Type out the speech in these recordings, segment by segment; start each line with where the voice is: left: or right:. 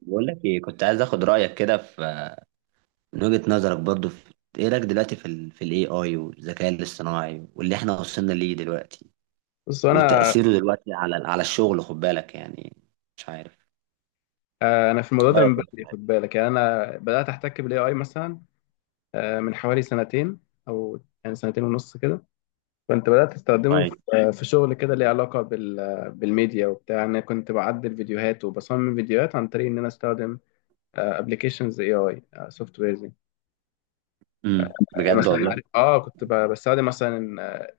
right: بقول لك ايه، كنت عايز اخد رايك كده من وجهه نظرك برضو، في ايه رايك دلوقتي في الاي اي والذكاء الاصطناعي واللي احنا وصلنا ليه دلوقتي،
left: بص، انا
right: وتاثيره دلوقتي على الشغل، خد بالك يعني، مش عارف.
left: آه، انا في الموضوع ده من
right: رايك إيه في
left: بدري،
right: الحاجة؟
left: خد بالك. يعني انا بدات احتك بالاي اي مثلا من حوالي سنتين، او يعني سنتين ونص كده. كنت بدات استخدمه في
right: طيب.
left: آه، في شغل كده ليه علاقه بالميديا وبتاع. انا كنت بعدل فيديوهات وبصمم فيديوهات عن طريق ان انا استخدم ابلكيشنز اي اي سوفت ويرز. يعني
right: بجد
left: مثلا
right: والله.
left: عارف، كنت بستخدم مثلا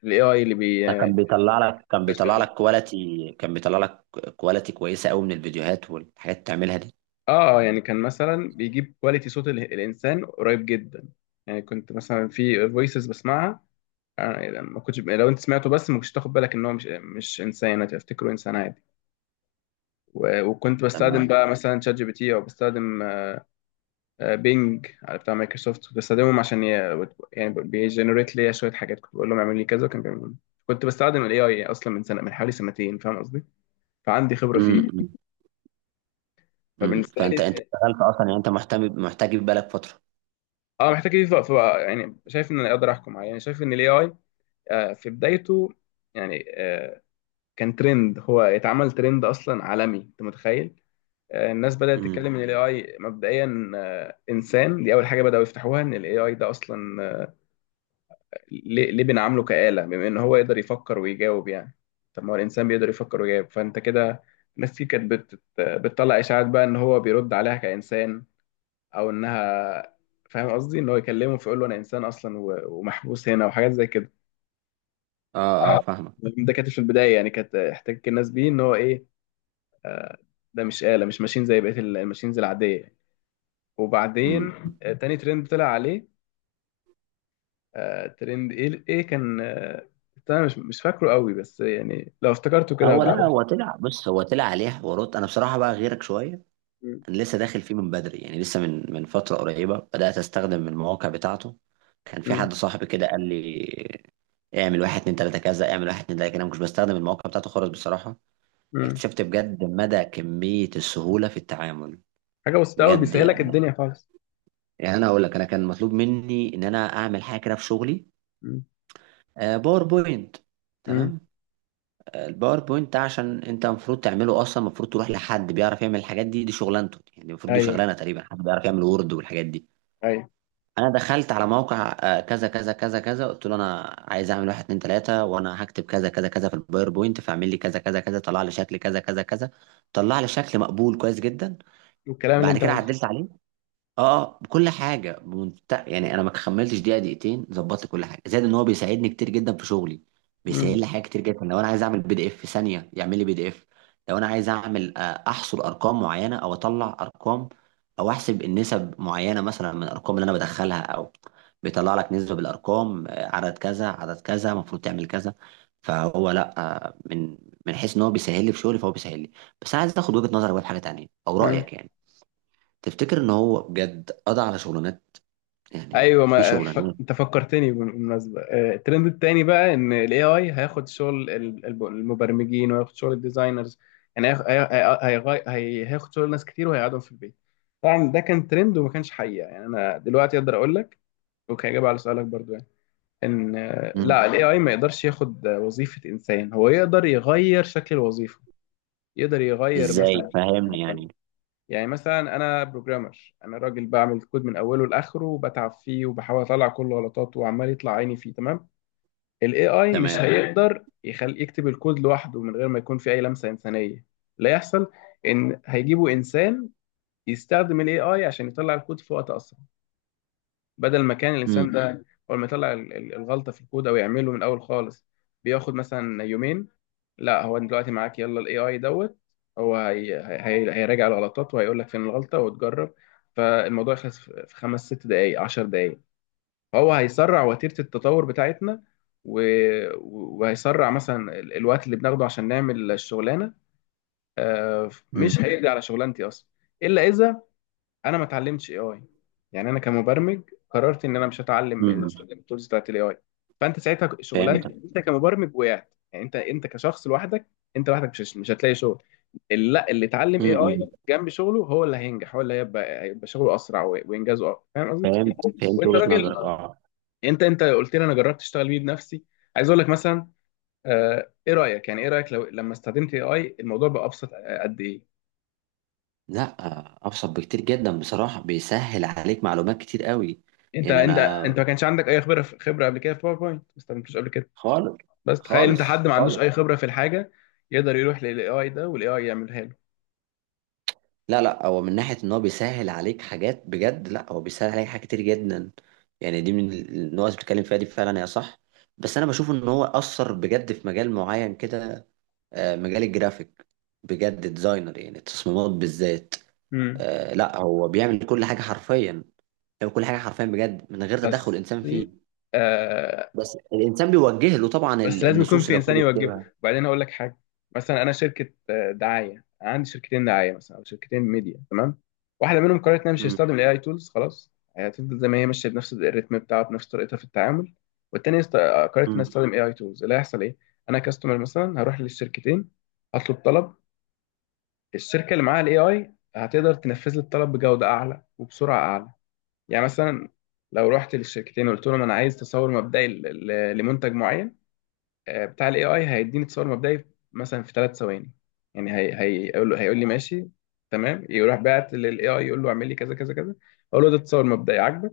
left: الاي اي اللي بي
right: ده كان بيطلع لك كان بيطلع لك كواليتي كان بيطلع لك كواليتي كويسه قوي من الفيديوهات والحاجات اللي بتعملها دي.
left: اه يعني كان مثلا بيجيب كواليتي صوت الانسان قريب جدا. يعني كنت مثلا في فويسز بسمعها، أنا ما كنتش، لو انت سمعته بس ما كنتش تاخد بالك ان هو مش انسان، هتفتكره انسان عادي. وكنت بستخدم
right: تمام.
left: بقى مثلا شات جي بي تي، او بستخدم بينج على بتاع مايكروسوفت. كنت بستخدمهم عشان يعني بيجنريت ليا شويه حاجات، كنت بقول لهم اعمل لي كذا وكان بيعملوا لي. كنت بستخدم الاي اي اصلا من سنه، من حوالي سنتين، فاهم قصدي؟ فعندي خبره فيه.
right: امم
left: فبالنسبه
right: فانت
left: لي،
right: اشتغلت اصلا، يعني انت محتاج يبقى بالك فتره.
left: اه محتاج اضيف بقى، فبقى يعني شايف ان انا اقدر احكم عليه. يعني شايف ان الاي اي في بدايته. يعني كان ترند، هو يتعمل ترند اصلا عالمي، انت متخيل؟ الناس بدأت
right: امم.
left: تتكلم ان الاي اي مبدئيا انسان. دي اول حاجة بدأوا يفتحوها، ان الاي اي ده اصلا ليه بنعامله كآلة بما ان هو يقدر يفكر ويجاوب؟ يعني طب ما هو الانسان بيقدر يفكر ويجاوب، فانت كده. ناس كتير كانت بتطلع اشاعات بقى ان هو بيرد عليها كإنسان، او انها، فاهم قصدي، ان هو يكلمه فيقول له انا انسان اصلا ومحبوس هنا، وحاجات زي كده.
right: اه، اه، فاهمك.
left: ده كانت في البداية يعني، كانت احتكاك الناس بيه ان هو ايه، ده مش آلة، مش ماشين زي بقية الماشينز العادية. وبعدين
right: امم.
left: تاني ترند طلع عليه، ترند ايه كان انا مش فاكره قوي، بس يعني لو افتكرته كده
right: هو لا
left: هبقول.
right: هو طلع بص، هو طلع عليه حوارات، انا بصراحه بقى غيرك شويه.
left: مم،
right: انا لسه داخل فيه من بدري، يعني لسه من فتره قريبه بدات استخدم المواقع بتاعته. كان في
left: مم،
right: حد صاحبي كده قال لي: اعمل واحد اتنين تلاته كذا، اعمل واحد اتنين تلاته كده، انا مش بستخدم المواقع بتاعته خالص بصراحه.
left: مم.
right: اكتشفت بجد مدى كميه السهوله في التعامل،
left: حاجه بسيطه قوي،
right: بجد
left: بيسهلك
right: يعني.
left: الدنيا خالص.
right: يعني انا اقول لك، انا كان مطلوب مني ان انا اعمل حاجه كده في شغلي.
left: مم،
right: باوربوينت.
left: مم.
right: تمام. الباوربوينت ده عشان انت المفروض تعمله اصلا، المفروض تروح لحد بيعرف يعمل الحاجات دي، دي شغلانته. يعني المفروض دي
left: ايوه،
right: شغلانه تقريبا حد بيعرف يعمل وورد والحاجات دي.
left: ايوه،
right: انا دخلت على موقع كذا كذا كذا كذا، قلت له: انا عايز اعمل واحد اتنين تلاته، وانا هكتب كذا كذا كذا في الباوربوينت، فاعمل لي كذا كذا كذا. طلع لي شكل كذا كذا كذا. طلع لي شكل مقبول كويس جدا.
left: والكلام اللي
right: بعد
left: انت
right: كده
left: عايزه.
right: عدلت عليه. اه، كل حاجه يعني انا ما كملتش دقيقه دقيقتين ظبطت كل حاجه، زائد ان هو بيساعدني كتير جدا في شغلي.
left: مم،
right: بيسهل لي حاجات كتير جدا. لو انا عايز اعمل بي دي اف، في ثانيه يعمل لي بي دي اف. لو انا عايز اعمل احصر ارقام معينه، او اطلع ارقام، او احسب النسب معينه مثلا من الارقام اللي انا بدخلها، او بيطلع لك نسبه بالارقام. عدد كذا عدد كذا المفروض تعمل كذا. فهو لا. آه، من من حيث ان هو بيسهل لي في شغلي فهو بيسهل لي. بس عايز اخد وجهه نظرك بقى في حاجه تانيه، او
left: مم.
right: رايك يعني. تفتكر ان هو بجد قضى على شغلانات؟ يعني
left: ايوه،
right: في
left: ما ف...
right: شغلانات.
left: انت فكرتني بالمناسبه. الترند التاني بقى ان الاي اي هياخد شغل المبرمجين وهياخد شغل الديزاينرز. يعني هياخد شغل ناس كتير وهيقعدهم في البيت. طبعا ده كان ترند وما كانش حقيقه. يعني انا دلوقتي اقدر اقول لك، وكاجابه على سؤالك برضو، يعني ان
right: امم.
left: لا، الاي اي ما يقدرش ياخد وظيفه انسان. هو يقدر يغير شكل الوظيفه. يقدر يغير
right: ازاي؟
left: مثلا،
right: فاهمني يعني.
left: يعني مثلا انا بروجرامر، انا راجل بعمل كود من اوله لاخره وبتعب فيه وبحاول اطلع كل غلطاته وعمال يطلع عيني فيه، تمام؟ الاي اي مش
right: تمام.
left: هيقدر يخلي يكتب الكود لوحده من غير ما يكون في اي لمسه انسانيه، لا يحصل. ان هيجيبوا انسان يستخدم الاي اي عشان يطلع الكود في وقت اسرع. بدل ما كان
right: امم.
left: الانسان ده اول ما يطلع الغلطه في الكود، او يعمله من الاول خالص، بياخد مثلا يومين. لا، هو دلوقتي معاك، يلا الاي اي دوت هو هي هيراجع الغلطات وهيقول لك فين الغلطه وتجرب. فالموضوع يخلص في خمس ست دقائق، عشر دقائق. فهو هيسرع وتيره التطور بتاعتنا، و... وهيسرع مثلا الوقت اللي بناخده عشان نعمل الشغلانه.
right: امم.
left: مش هيقضي على شغلانتي اصلا، الا اذا انا ما اتعلمتش اي اي. يعني انا كمبرمج، قررت ان انا مش هتعلم
right: امم.
left: التولز بتاعت الاي اي، فانت ساعتها شغلانتك
right: فهمت.
left: انت كمبرمج وقعت. يعني انت كشخص لوحدك، انت لوحدك، مش هتلاقي شغل. اللي لا اللي اتعلم اي
right: امم.
left: اي جنب شغله هو اللي هينجح، هو اللي هيبقى شغله اسرع وانجازه اقوى، فاهم قصدي؟
right: فهمت فهمت
left: وانت
right: وجهة
left: راجل،
right: نظرك اه.
left: انت قلت لي انا جربت اشتغل بيه بنفسي. عايز اقول لك مثلا، ايه رايك؟ يعني ايه رايك لما استخدمت اي اي الموضوع بقى ابسط قد ايه؟
right: لا، ابسط بكتير جدا بصراحة. بيسهل عليك معلومات كتير قوي.
left: انت
right: يعني
left: انت
right: انا.
left: انت ما كانش عندك اي خبره قبل كده في باوربوينت، ما استخدمتوش قبل كده.
right: خالص.
left: بس تخيل انت
right: خالص،
left: حد ما عندوش
right: خالص.
left: اي خبره في الحاجه، يقدر يروح للاي اي ده والاي اي يعملها له.
right: لا، لا، هو من ناحية ان هو بيسهل عليك حاجات بجد، لا هو بيسهل عليك حاجات كتير جدا. يعني دي من النقط اللي بتتكلم فيها، دي فعلا هي صح. بس انا بشوف ان هو اثر بجد في مجال معين كده. مجال الجرافيك، بجد ديزاينر يعني، التصميمات بالذات.
left: امم
right: لا، هو بيعمل كل حاجة حرفيا. هو كل حاجة حرفيا بجد من غير تدخل
left: بس
right: الانسان
left: دي
right: فيه. بس الانسان بيوجه له طبعا
left: بس لازم يكون
right: النصوص
left: في
right: اللي
left: انسان
right: المفروض
left: يوجهه.
right: يكتبها.
left: وبعدين هقول لك حاجه. مثلا انا شركه دعايه، عندي شركتين دعايه مثلا، او شركتين ميديا، تمام؟ واحده منهم قررت انها مش
right: امم.
left: هتستخدم الاي اي تولز خلاص، هتفضل زي ما هي ماشيه بنفس الريتم بتاعها، بنفس طريقتها في التعامل. والتانيه قررت انها
right: امم.
left: تستخدم اي اي تولز. اللي هيحصل ايه، انا كاستمر مثلا هروح للشركتين، هطلب طلب. الشركه اللي معاها الاي اي هتقدر تنفذ لي الطلب بجوده اعلى وبسرعه اعلى. يعني مثلا لو رحت للشركتين وقلت لهم انا عايز تصور مبدئي لمنتج معين، بتاع الاي اي هيديني تصور مبدئي مثلا في ثلاث ثواني. يعني هي هيقول لي ماشي، تمام. يروح بعت للاي اي يقول له اعمل لي كذا كذا كذا. اقول له ده تصور مبدئي عاجبك؟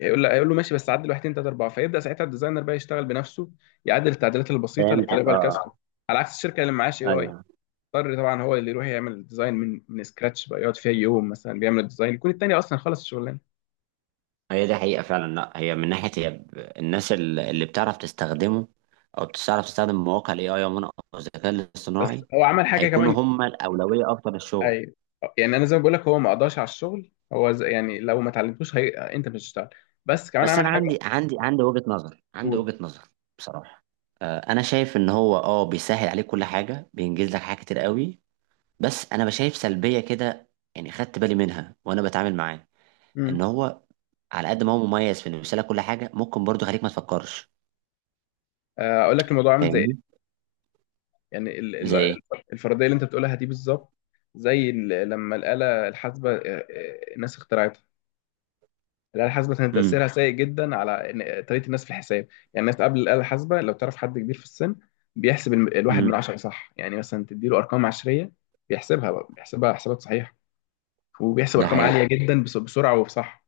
left: هيقول له ماشي بس عدل واحد ثلاثه اربعه. فيبدا ساعتها الديزاينر بقى يشتغل بنفسه، يعدل التعديلات البسيطه اللي
right: فهمتك
left: بيطلبها الكاستمر.
right: اه.
left: على عكس الشركه اللي معهاش اي
right: آه،
left: اي،
right: ايوه.
left: اضطر طبعا هو اللي يروح يعمل الديزاين من سكراتش بقى، يقعد فيها يوم مثلا بيعمل الديزاين، يكون التاني اصلا خلص الشغلانه.
right: هي دي حقيقة فعلا. لا هي من ناحية هي الناس اللي بتعرف تستخدمه أو بتعرف تستخدم مواقع ال AI عموما، أو الذكاء
left: بس
right: الاصطناعي،
left: هو عمل حاجه
right: هيكونوا
left: كمان.
right: هم الأولوية أكتر للشغل.
left: ايوه، يعني انا زي ما بقول لك، هو ما قضاش على الشغل. هو زي يعني لو ما اتعلمتوش انت مش هتشتغل. بس كمان
right: بس
left: عمل
right: أنا
left: حاجه.
right: عندي وجهة نظر، عندي
left: قول.
right: وجهة نظر بصراحة. أنا شايف إن هو بيسهل عليك كل حاجة، بينجز لك حاجات كتير قوي. بس أنا بشايف سلبية كده، يعني خدت بالي منها وأنا بتعامل معاه. إن
left: امم
right: هو على قد ما هو مميز في إنه يسهل لك كل حاجة، ممكن برضه يخليك ما تفكرش.
left: اقول لك الموضوع عامل زي
right: فاهمني؟
left: ايه. يعني ال...
right: زي
left: ال-
right: إيه؟
left: الفرضيه اللي انت بتقولها دي بالظبط، زي لما الاله الحاسبه الناس اخترعتها. الاله الحاسبه كان
right: امم.
left: تاثيرها سيء جدا على طريقه الناس في الحساب. يعني الناس قبل الاله الحاسبه، لو تعرف حد كبير في السن، بيحسب الواحد من
right: امم.
left: عشرة صح، يعني مثلا تديله ارقام عشريه بيحسبها بقى، بيحسبها حسابات صحيحه. وبيحسب
right: ده
left: ارقام
right: حقيقي.
left: عاليه جدا بسرعه وبصح.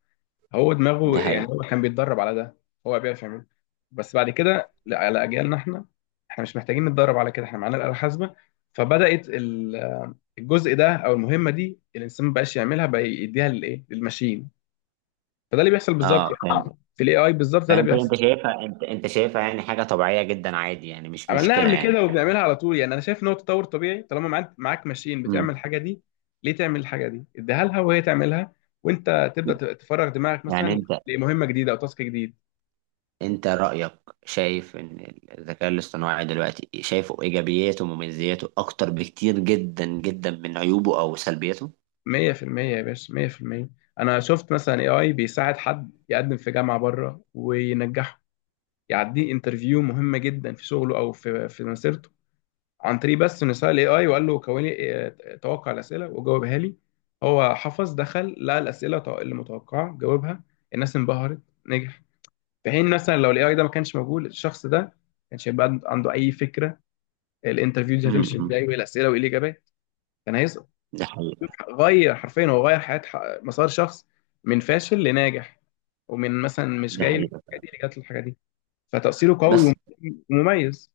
left: هو
right: ده
left: دماغه يعني،
right: حقيقي.
left: هو كان بيتدرب على ده، هو بيعرف يعمله. بس بعد كده لا، على اجيالنا احنا مش محتاجين نتدرب على كده، احنا معانا الآلة الحاسبة. فبدأت الجزء ده او المهمة دي الانسان ما بقاش يعملها، بقى يديها للايه، للماشين. فده اللي بيحصل بالظبط
right: اه فاهم.
left: يعني. في الاي اي بالظبط ده اللي
right: فانت
left: بيحصل.
right: انت شايفها انت شايفها يعني حاجه طبيعيه جدا عادي، يعني مش
left: عملناها
right: مشكله،
left: قبل
right: يعني
left: كده
right: فاهم.
left: وبنعملها على طول. يعني انا شايف ان هو تطور طبيعي، طالما معاك ماشين
right: امم.
left: بتعمل الحاجة دي، ليه تعمل الحاجة دي؟ اديها لها وهي تعملها، وانت تبدأ تفرغ دماغك
right: يعني
left: مثلا
right: انت
left: لمهمة جديدة او تاسك جديد.
right: انت رايك، شايف ان الذكاء الاصطناعي دلوقتي شايفه ايجابياته ومميزاته اكتر بكتير جدا جدا من عيوبه او سلبياته.
left: مية في المية يا باشا، مية في المية. أنا شفت مثلا اي اي بيساعد حد يقدم في جامعة بره وينجحه، يعديه انترفيو مهمة جدا في شغله أو في مسيرته، عن طريق بس إنه سأل اي اي وقال له كون لي توقع الأسئلة وجاوبها لي. هو حفظ، دخل لقى الأسئلة اللي متوقعة، جاوبها. الناس انبهرت، نجح. في حين مثلا لو الاي اي ده ما كانش موجود، الشخص ده ما كانش هيبقى عنده أي فكرة الانترفيو دي هتمشي
right: امم.
left: ازاي، وايه الأسئلة، وايه الإجابات، كان هيسقط.
right: ده حقيقي.
left: غير، حرفيا هو غير حياة مسار شخص من فاشل لناجح، ومن مثلا مش
right: ده
left: جاي له
right: حقيقي.
left: الحاجة دي اللي جات له الحاجة دي. فتأثيره قوي
right: بس
left: ومميز.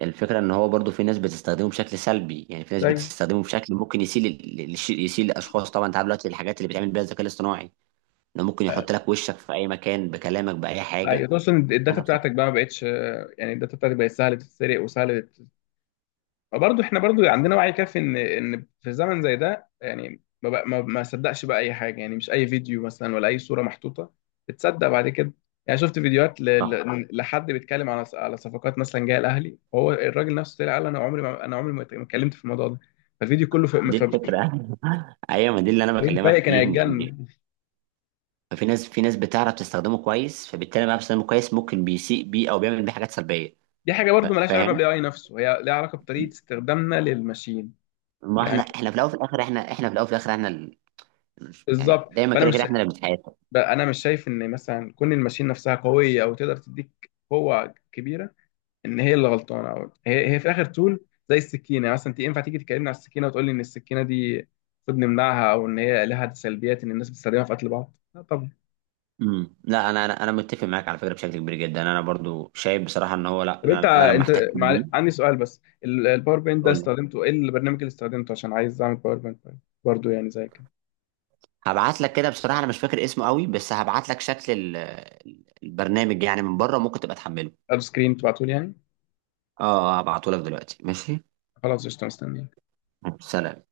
right: الفكره ان هو برضو في ناس بتستخدمه بشكل سلبي، يعني في ناس
left: طيب،
right: بتستخدمه بشكل ممكن يسيء يسيء لاشخاص، طبعا انت عارف دلوقتي الحاجات اللي بيتعمل بيها الذكاء الاصطناعي، انه ممكن يحط لك وشك في اي مكان بكلامك باي حاجه.
left: ايوه، خصوصا الداتا
right: انا
left: بتاعتك
right: بصراحه.
left: بقى ما بقتش يعني الداتا بتاعتك بقت سهلة تتسرق وسهلة. برضه احنا برضه عندنا وعي كافي ان في زمن زي ده، يعني ما بقى ما صدقش بقى اي حاجه، يعني مش اي فيديو مثلا ولا اي صوره محطوطه بتصدق بعد كده. يعني شفت فيديوهات ل...
right: صح.
left: ل... لحد بيتكلم على صفقات مثلا جايه الاهلي، وهو الراجل نفسه طلع قال انا عمري ما اتكلمت في الموضوع ده. فالفيديو كله في
right: دي
left: مفبركين.
right: الفكره. ايوه، ما دي اللي انا بكلمك
left: فايق كان
right: فيه ان
left: هيتجنن.
right: ففي ناس بتعرف تستخدمه كويس، فبالتالي بقى بتستخدمه كويس ممكن بيسيء بيه او بيعمل بيه حاجات سلبيه.
left: دي حاجه برضه مالهاش علاقه
right: فاهم.
left: بالاي اي نفسه، هي ليها علاقه بطريقه استخدامنا للماشين.
right: ما احنا
left: يعني
right: احنا في الاول وفي الاخر، احنا في الاول وفي الاخر، يعني
left: بالظبط.
right: دايما
left: فانا
right: كده كده
left: مش
right: احنا اللي بنتحاسب.
left: بقى انا مش شايف ان مثلا كون الماشين نفسها قويه او تقدر تديك قوه كبيره، ان هي اللي غلطانه، او هي في الاخر تول زي السكينه. يعني مثلا انت ينفع تيجي تكلمني على السكينه وتقول لي ان السكينه دي المفروض نمنعها، او ان هي لها سلبيات ان الناس بتستخدمها في قتل بعض؟ لا طبعا.
right: امم. لا، انا متفق معاك على فكره بشكل كبير جدا. انا برضو شايف بصراحه ان هو لا،
left: طب
right: انا لما احتكت بيه.
left: عندي سؤال بس، الباور بوينت ده
right: قول لي.
left: استخدمته ايه، البرنامج اللي استخدمته عشان عايز اعمل باور بوينت؟ برضه يعني زي كده.
right: هبعت لك كده بصراحة أنا مش فاكر اسمه قوي، بس هبعت لك شكل البرنامج، يعني من بره ممكن تبقى تحمله.
left: اب سكرين تبعته لي يعني.
right: اه. هبعته لك دلوقتي ماشي.
left: خلاص، قشطه، مستني.
right: سلام.